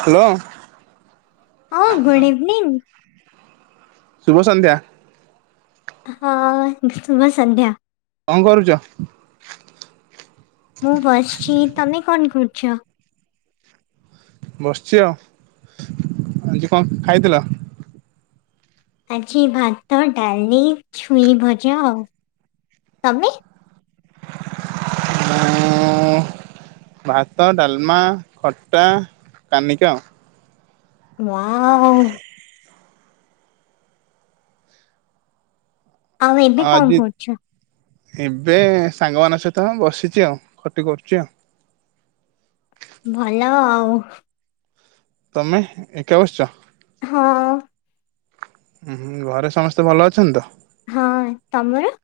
Hello ହଁ good evening. ଶୁଭ ସନ୍ଧ୍ୟା। ହଁ ଶୁଭ ସନ୍ଧ୍ୟା। କଣ କରୁଛ। ମୁଁ ବସିଛି ତମେ କଣ କର [unintelligible] ବସିଛି ଆଉ ଆଜି କଣ ଖାଇଥିଲ। ଆଜି ଭାତ ଡାଲି ଛୁଇଁ ଭଜା ଆଉ ତମେ [inaudible] ଭାତ ଡାଲମା ଖଟା କାନିକା ଆଉ ୱାଓ। ଆଉ ଏବେ କଣ କରୁଛ? ଏବେ ସାଙ୍ଗମାନଙ୍କ ସହିତ ବସିଛି ଆଉ ଖଟି କରୁଛି ଆଉ ଭଲ ଆଉ। ତମେ ଏକା ବସିଛ? ହଁ। ଉ ହୁଁ ଘରେ ସମସ୍ତେ ଭଲ ଅଛନ୍ତି ତ? ହଁ ତମର।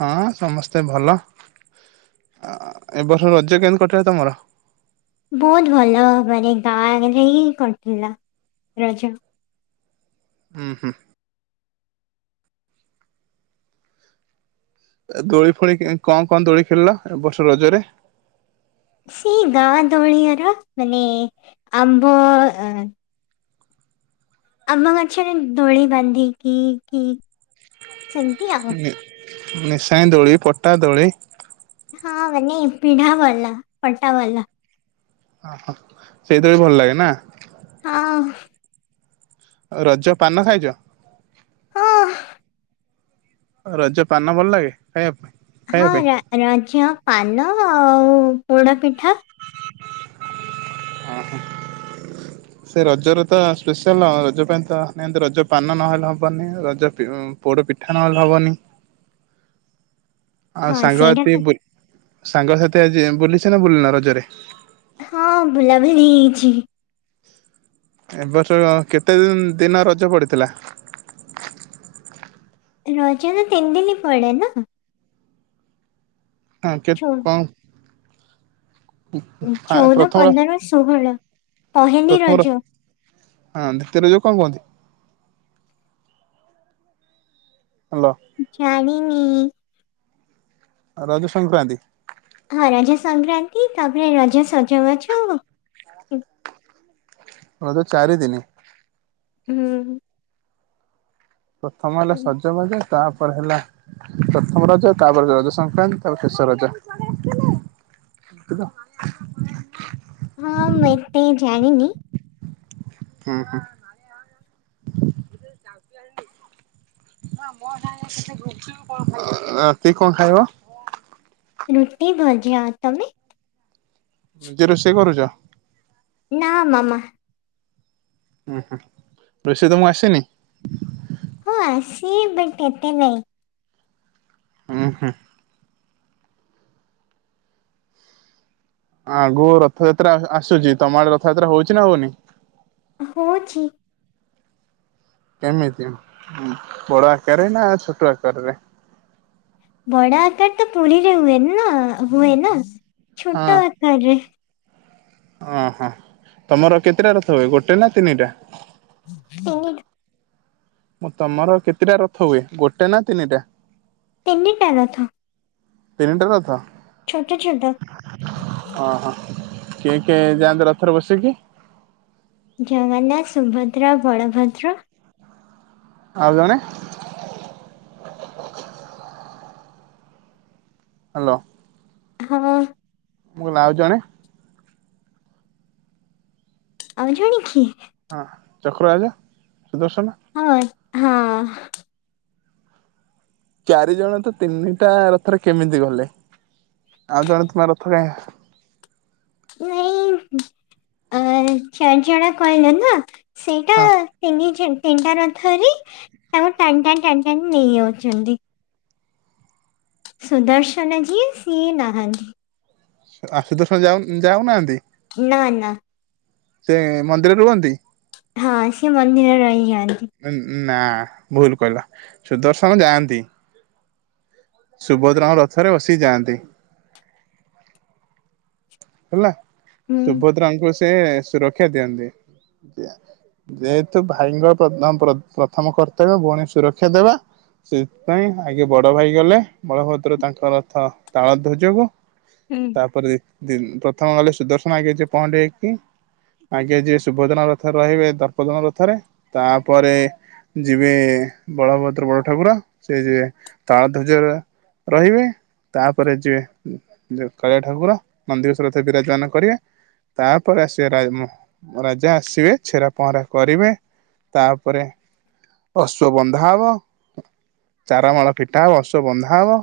ହଁ ସମସ୍ତେ ଭଲ [inaudible] ଏବ ବର୍ଷ ରଜ କେମିତି କଟିବ ତମର? ବହୁତ ଭଲ ମାନେ ଗାଁ ହେଇ କରୁଥିଲା ରଜ। ହୁଁ ହୁଁ। ଦୋଳି ଫୋଳି କଣ କଣ ଦୋଳି ଖେଳିଲ ବର୍ଷ ରଜରେ? ସେଇ ଗାଁ ଦୋଳିଆର ମାନେ ଆମ୍ବ ଆମ ଗଛରେ ଦୋଳି ବାନ୍ଧି କି କି ସେମିତି ଆଉ ନିଶାଣୀ ଦୋଳି ପଟା ଦୋଳି। ହଁ ମାନେ ପିଢା ବାଲା ଫଟା ବାଲା ଓହୋ ସେଇଥି ବି ଭଲ ଲାଗେ ନା? ହଁ। ରଜ ପାନ ଖାଇଛ? [inaudible] ରଜ ପାନ ଭଲ ଲାଗେ ଖାଇବା ପାଇଁ ହଁ ଖାଇବା ପାଇଁ ରଜ ପାନ ଆଉ ପୋଡା ପିଠା [inaudible] ଓ ହ ସେ ରଜର ତ ସ୍ପେଶାଲ ରଜ ପାଇଁ ତ ନିତି ରଜ ପାନ ନହେଲେ ହବନି। ରଜ ପୋଡ ପିଠା ନହେଲେ ହବନି। ଆ ହଁ ସାଙ୍ଗ ସେଇଟା ତ ସାଙ୍ଗ ସା ଆଜି ବୁଲିଚ ନା ନାହିଁ ରଜରେ ହଁ ବୁଲାବଲି ହେଇଛି ଏବର୍ଷ କେତେ ଦିନ ରଜ ପଡିଥିଲା। [inaudible] ରଜ ତ ତିନି ଦିନ ପଡେ ନା। ଚଉ [unintelligible] ଚଉଦ ପ୍ରଥମର ପନ୍ଦର ଷୋହଳ ପହିଲି ପ୍ରଥମର ରଜ। ହଁ ଦ୍ୱିତୀୟ ରଜ କଣ କୁହନ୍ତି। [inaudible] ହାଲୋ। ଜାଣିିନି। ରଜ ସଂକ୍ରାନ୍ତି ହଁ ରଜା ସଂକ୍ରାନ୍ତି ତାପରେ ରଜା ସଜବାଜ ରଜ ଚାରି ଦିନ ହୁଁ। ପ୍ରଥମ ହେଲା ସଜବାଜ ତାପରେ ହେଲା ପ୍ରଥମ ରଜ ତାପରେ ରଜ ସଂକ୍ରାନ୍ତି ତାପରେ ଶେଷ ରଜ ହଁ ମୁଁ ଏତେ ଜାଣିିନି? ଉଁ ହୁଁ [inaudible] ରାତିକି କଣ ଖାଇବା? ରୁଟି ଭଜା ଆଉ ତମେ? ନିଜେ ରୋଷେଇ କରୁଛ। ନା ମାମା ଉୁଁ ହୁଁ ରୋଷେଇ ତ ମୁଁ ଆସିନି। ହଁ ଆସ ବଟ ଏତେ ନାଇଁ ହୁ ହୁ। ଆଗକୁ ରଥଯାତ୍ରା ଆସୁଛି ତମ ଆଡେ ରଥଯାତ୍ରା ହଉଛି ନା ହଉନି। ହଉଚି କେମିତି ବଡ ଆକାରରେ ନା ଛୋଟ ଆକାରରେ। ବଡ ଆକାର ତ ପୁରୀରେ ହୁଏନି ନା ହୁଏ ନା ହଁ ଛୋଟ ଆକାରରେ ଓହୋ ତମର କେତେଟା ରଥିବ ଗୋଟେ ନା ତିନିଟା। ତିନିଟା ମୁଁ ତମର କେତେଟା ରଥ ହୁଏ ଗୋଟେ ନା ତିନିଟା। ତିନିଟରଥ। ଟେଣ୍ଟ ରଥ ଛୋଟ ଛୋଟ ଓହୋ କିଏ କିଏ ଯାଆନ୍ତି ରଥରେ ବସିକି। ଜଗନ୍ନାଥ ସୁଭଦ୍ରା ବଳଭଦ୍ର ଆଉ ଜଣେ ହାଲୋ। ହଁ। ମୁଁ [inaudible] ଆାଉ ଜଣେ। ଆଉ ଜଣେ କିଏ? ହଁ ଚକ୍ରରାଜା। ସୁଦର୍ଶନ। ହଁ ହଁ। ଚାରି ଜଣ ତ ତିନିଟା ରଥରେ କେମିତି ଗଲେ ଆଉ ଜଣେ ତୁମ ରଥ କାହିଁ? ନାଇଁ ଚାରି ଜଣ କହିଲ ନା। ସେଇଟା ହଁ ତିନି ଜଣ। ତିନିଟା ରଥରେ ତାଙ୍କୁ ଟାଣି ଟାଣି ଟାଣି ଟାଣି ନେଇଯାଉଛନ୍ତି। ସୁଦର୍ଶନ ଯିଏ ସିଏ ନାହାନ୍ତି। ଆଶୁତୋଷ ଯାଉ ଯାଉନାହାନ୍ତି? ନା ନା। ସେ ମନ୍ଦିରରେ ରୁହନ୍ତି। ହଁ ସିଏ ମନ୍ଦିରରେ ରହିଯାଆନ୍ତି। ନା ଭୁଲ କହିଲ ସୁଦର୍ଶନ ଯାଆନ୍ତି। ସୁଭଦ୍ରାଙ୍କ ରଥରେ ବସି ଯାଆନ୍ତି। ହେଲା। ହୁଁ। ସୁଭଦ୍ରାଙ୍କୁ। ସେ ସୁରକ୍ଷା ଦିଅନ୍ତି ଯେହେତୁ ଭାଇଙ୍କ ପ୍ରଥମ କର୍ତ୍ତବ୍ୟ ଭଉଣୀ ସୁରକ୍ଷା ଦେବା ସେଥିପାଇଁ ଆଗେ ବଡ ଭାଇ ଗଲେ ବଳଭଦ୍ର ତାଙ୍କ ରଥ ତାଳ ଧ୍ୱଜକୁ। ହୁଁ। ତାପରେ। ପ୍ରଥମ ଗଲେ ସୁଦର୍ଶନ ଆଗେ ଯିଏ ପହଁଣ୍ଡି ହେଇକି ଆଗେ ଯିଏ ସୁଭଦ୍ରାଙ୍କ ରଥରେ ରହିବେ ଦର୍ପଦଳନ ରଥରେ ତାପରେ ଯିବେ ବଳଭଦ୍ର ବଡ଼ ଠାକୁର ସେ ଯିଏ ତାଳ ଧ୍ୱଜରେ ରହିବେ ତାପରେ ଯିବେ କଳିଆ ଠାକୁର। ନନ୍ଦିଘୋଷ ରଥରେ ବିରାଜମାନ କରିବେ ତାପରେ ଆସିବେ ରାଜା ଆସିବେ ଛେରା ପହଁରା କରିବେ ତାପରେ ଅଶ୍ଵ ବନ୍ଧା ହବ ଚାରମାଳ ପିଠା ହବ ଅଶ୍ୱ ବନ୍ଧା ହବ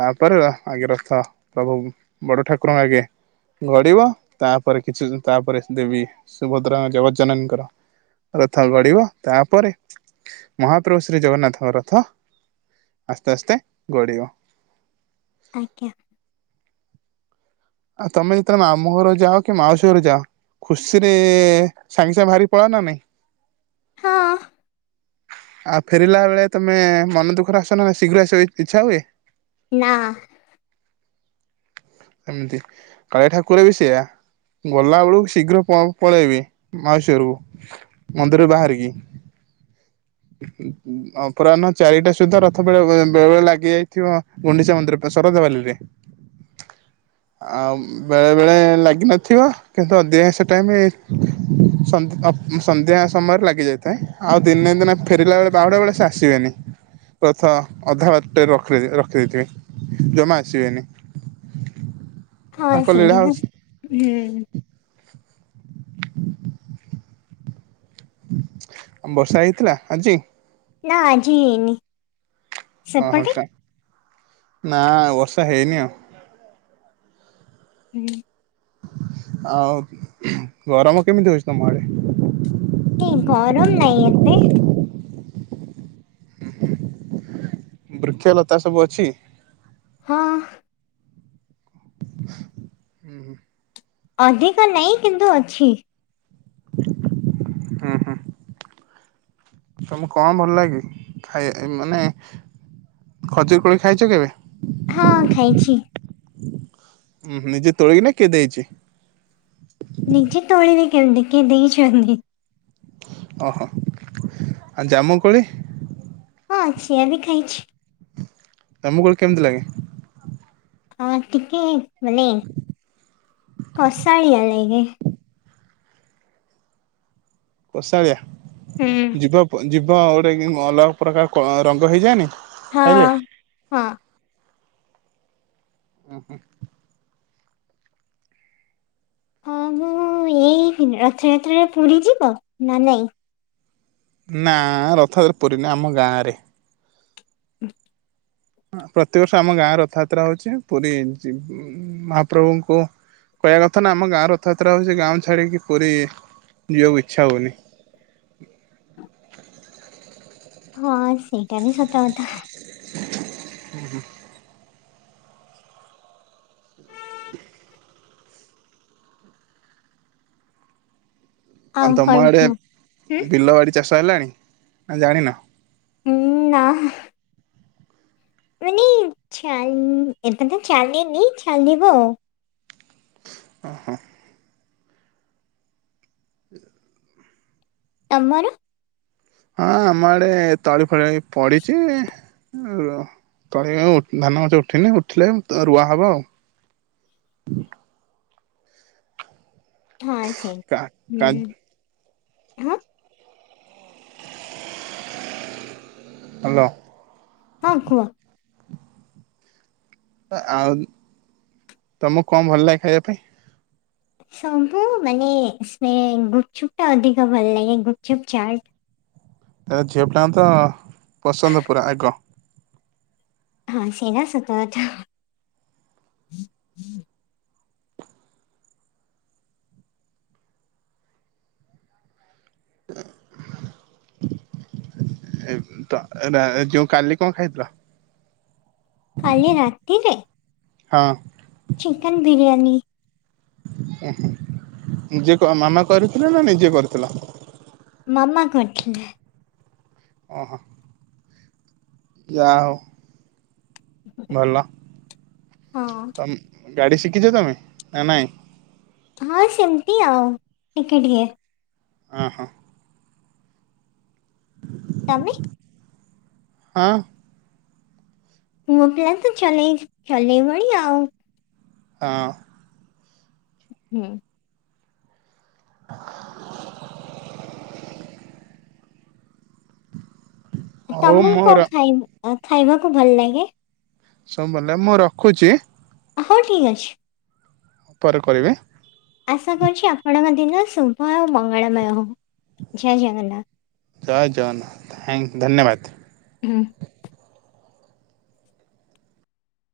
ତାପରେ ଆଗେରଥ ପ୍ରଭୁ ବଡ଼ ଠାକୁରଙ୍କ ଆଗେ। ଗଡିବ ତାପରେ କିଛି ତାପରେ ଦେବୀ ସୁଭଦ୍ରାଙ୍କ ଜଗଜ୍ଜଙ୍କର ରଥ ଗଢିବ ତାପରେ ମହାପ୍ରଭୁ ଶ୍ରୀ ଜଗନ୍ନାଥଙ୍କ ରଥ ଆସ୍ତେ ଆସ୍ତେ ଗଡିବ। ଆଜ୍ଞା। ଆଉ ତମେ ଯେତେବେଳେ ମାମୁଁ ଘର ଯାଅ କି ମାଉସୀ ଘର ଯାଅ ଖୁସିରେ ସାଙ୍ଗେ ସାଙ୍ଗେ ବାହାରି ପଳାଅ ନା ନାଇଁ? ହଁ। ଆଉ ଫେରିଲା ବେଳେ ତମେ ମନ ଦୁଃଖରେ ଆସ ନା ଶୀଘ୍ର ଆସିବାକୁ ଇଚ୍ଛା ହୁଏ। ନା। ଏମିତି କାଳିଆ ଠାକୁର ବି ସେୟା ଗଲା ବେଳକୁ ଶୀଘ୍ର ପଳେଇବେ ମାଉସୀ ଘରକୁ ମନ୍ଦିରରୁ ବାହାରିକି ଅପରାହ୍ନ ଚାରିଟା ସୁଦ୍ଧା ରଥ ବେଳେବେଳେ ଲାଗି ଯାଇଥିବ ଗୁଣ୍ଡିଚା ମନ୍ଦିର ଶରଧା ବାଲିରେ। ଆଉ ବେଳେ ବେଳେ ଲାଗିନଥିବ କିନ୍ତୁ ଅଧିକାଂଶ ଟାଇମ ସନ୍ଧ୍ୟା ସମୟରେ ଲାଗି ଯାଇଥାଏ ଆଉ ଦିନେ ଦିନେ ଫେରିଲା ବେଳେ ବାହୁଡା ବେଳେ ସେ ଆସିବେନି ରଥ ଅଧା ବାଟରେ ରଖିଦେଇଥିବେ ଜମା ଆସିବେନି। ହଁ ତାଙ୍କ ଲୀଳା ସେଇଟା ହଉଛି। [inaudible] ବର୍ଷା ହେଇଥିଲା ଆଜି? ନା ଆଜି ହେଇନି। ଓହୋ ସେପଟେ? ନା। ବର୍ଷା ହେଇନେଇ ଆଉ। ହୁଁ। ଆଉ ଗରମ କେମିତି ହେଉଛି ତମ ଆଡ଼େ? କି ଗରମ ନାହିଁ ଏତେ। ବୃକ୍ଷଲତା ସବୁ ଅଛି? ହଁ। [inaudible] ଅଧିକ ନାଇଁ କିନ୍ତୁ ଅଛି। ହୁଁ ହୁଁ। ତମକୁ କଣ ଭଲ ଲାଗେ ଖାଇ ମାନେ ଖଜୁର କୋଳି ଖାଇଛ କେବେ? ହଁ ଖାଇଛି। ଉଁହୁଁ ନିଜେ ତୋଳିକିନା କିଏ ଦେଇଛି? ନିଜେ ତୋଳି ବି କେମିତି କିିଏ ଦେଇଛନ୍ତି। ଓ ହୋ ଆ ଜାମୁକୋଳି? ହଁ ସିଏ ବି ଖାଇଛି। ଦାମକୁଳ କେମିତି ଲାଗେ? ହଁ ଟିକେ। ମାନେ କଷାଳିଆ ଲାଗେ। କଷାଳିଆ। ହୁଁ। ଯିବା ଯିବ ହଁ ଗୋଟେ ଅଲଗା ପ୍ରକାର କ ରଙ୍ଗ ହେଇଯାଏନି? ହଁ ଖାଇଲେ? ହଁ ଉଁ ହୁଁ। ହଁ ମୁଁ ଏଇ ରଥଯାତ୍ରାରେ ପୁରୀ ଯିବ ନା ନାଇଁ? ନା ରଥରେ ପୁରୀ ନୁହଁ ଆମ ଗାଁରେ। [unintelligible] ପ୍ରତିବର୍ଷ ଆମ ଗାଁ ରଥଯାତ୍ରା ହଉଛି ପୁରୀ ମହାପ୍ରଭୁଙ୍କୁ କହିବା କଥା ନା ଆମ ଗାଁ ରଥଯାତ୍ରା ହଉଛି ଗାଁ ଛାଡିକି ପୁରୀ ଯିବାକୁ ଇଚ୍ଛା ହଉନି। ହଁ ସେଇଟା ବି ସତ କଥା। [inaudible] ଆଉ ତମ କଣ ଆଡେ କୁହ? ହୁଁ। ବିଲ ବାଡି ଚାଷ? ହେଲାଣି ନା ଜାଣିନା? ଉ ନା। ମାନେ ଛାଲି ଟିକେ ଚାଲନି ଚାଲିବି ଆଉ। ଓହୋ। [inaudible] ତମର ହଁ ଆମ ଆଡେ ତଳି ଫଳି ପଡିଛି। ତଳି ଧାନ ଗଛ ଉଠିନି ଉଠିଲେ ରୁଆ ହବ ଆଉ। [inaudible] ହଁ ସେଇ ହୁଁ। ହ୍ୟାଲୋ ହାଁ। [inaudible] ହାଲୋ। ହଁ କୁହ। ଆଉ [inaudible] ତମକୁ କଣ ଭଲ ଲାଗେ ଖାଇବା ପାଇଁ। ଶବୁ ମାନେ ସେ ଗୁପଚୁପ ଟା ଅଧିକ ଭଲ ଲାଗେ ଗୁପଚୁପ୍ ଚାଟ। ଏ ଝିଅ ପିଲାଙ୍କତ ପସନ୍ଦ ପୁରା ଆଗ। ହଁ ସେରା ସତ କଥା। [inaudible] [inaudible] ଏ ତ ଏ ଯୋଉ କାଲି କଣ ଖାଇଥିଲ? କାଲି ରାତିରେ ହଁ। ଚିକେନ ବିରିୟାନୀ। [inaudible] ଏ ନିଜେ କ ମାମା କରିଥିଲେ ନା ନିଜେ କରିଥିଲ? ମାମା କରିଥିଲେ। ଓହୋ। ଯାହା ହୋଉ। ଭଲ [inaudible] ହଁ ତମ୍ ଗାଡି ଶିଖିଛ ତମେ ନା ନାଇଁ? ହଁ ସେମିତି ଆଉ ଟିକେ ଟିକେ। ଅଁ ହୋ। ତମେ? ହଁ। ପୁଅପିଲା ତ ଚଲେଇ ଚଲେଇ ବଣୀ ଆଉ। ହଁ। ହୁଁ। ହଉ ତମକୁ ମୋର କଣ ଖାଇନି ଏ ଖାଇବାକୁ ଭଲ ଲାଗେ? ସମ୍ବଲେ ମୁଁ ରଖୁଛି। ହଉ ଠିକ୍ ଅଛି। ପରେ କରିବେ। ଆଶା କରୁଛି ଆପଣମାନେ ଦିନ ଶୁଭ ହେଉ ମଙ୍ଗଳମୟ ହେଉ ଜୟ ଜଗନ୍ନାଥ। ଜୟ ଜଗନ୍ନାଥ ଥ୍ୟାଙ୍କ ଧନ୍ୟବାଦ। ହୁଁ।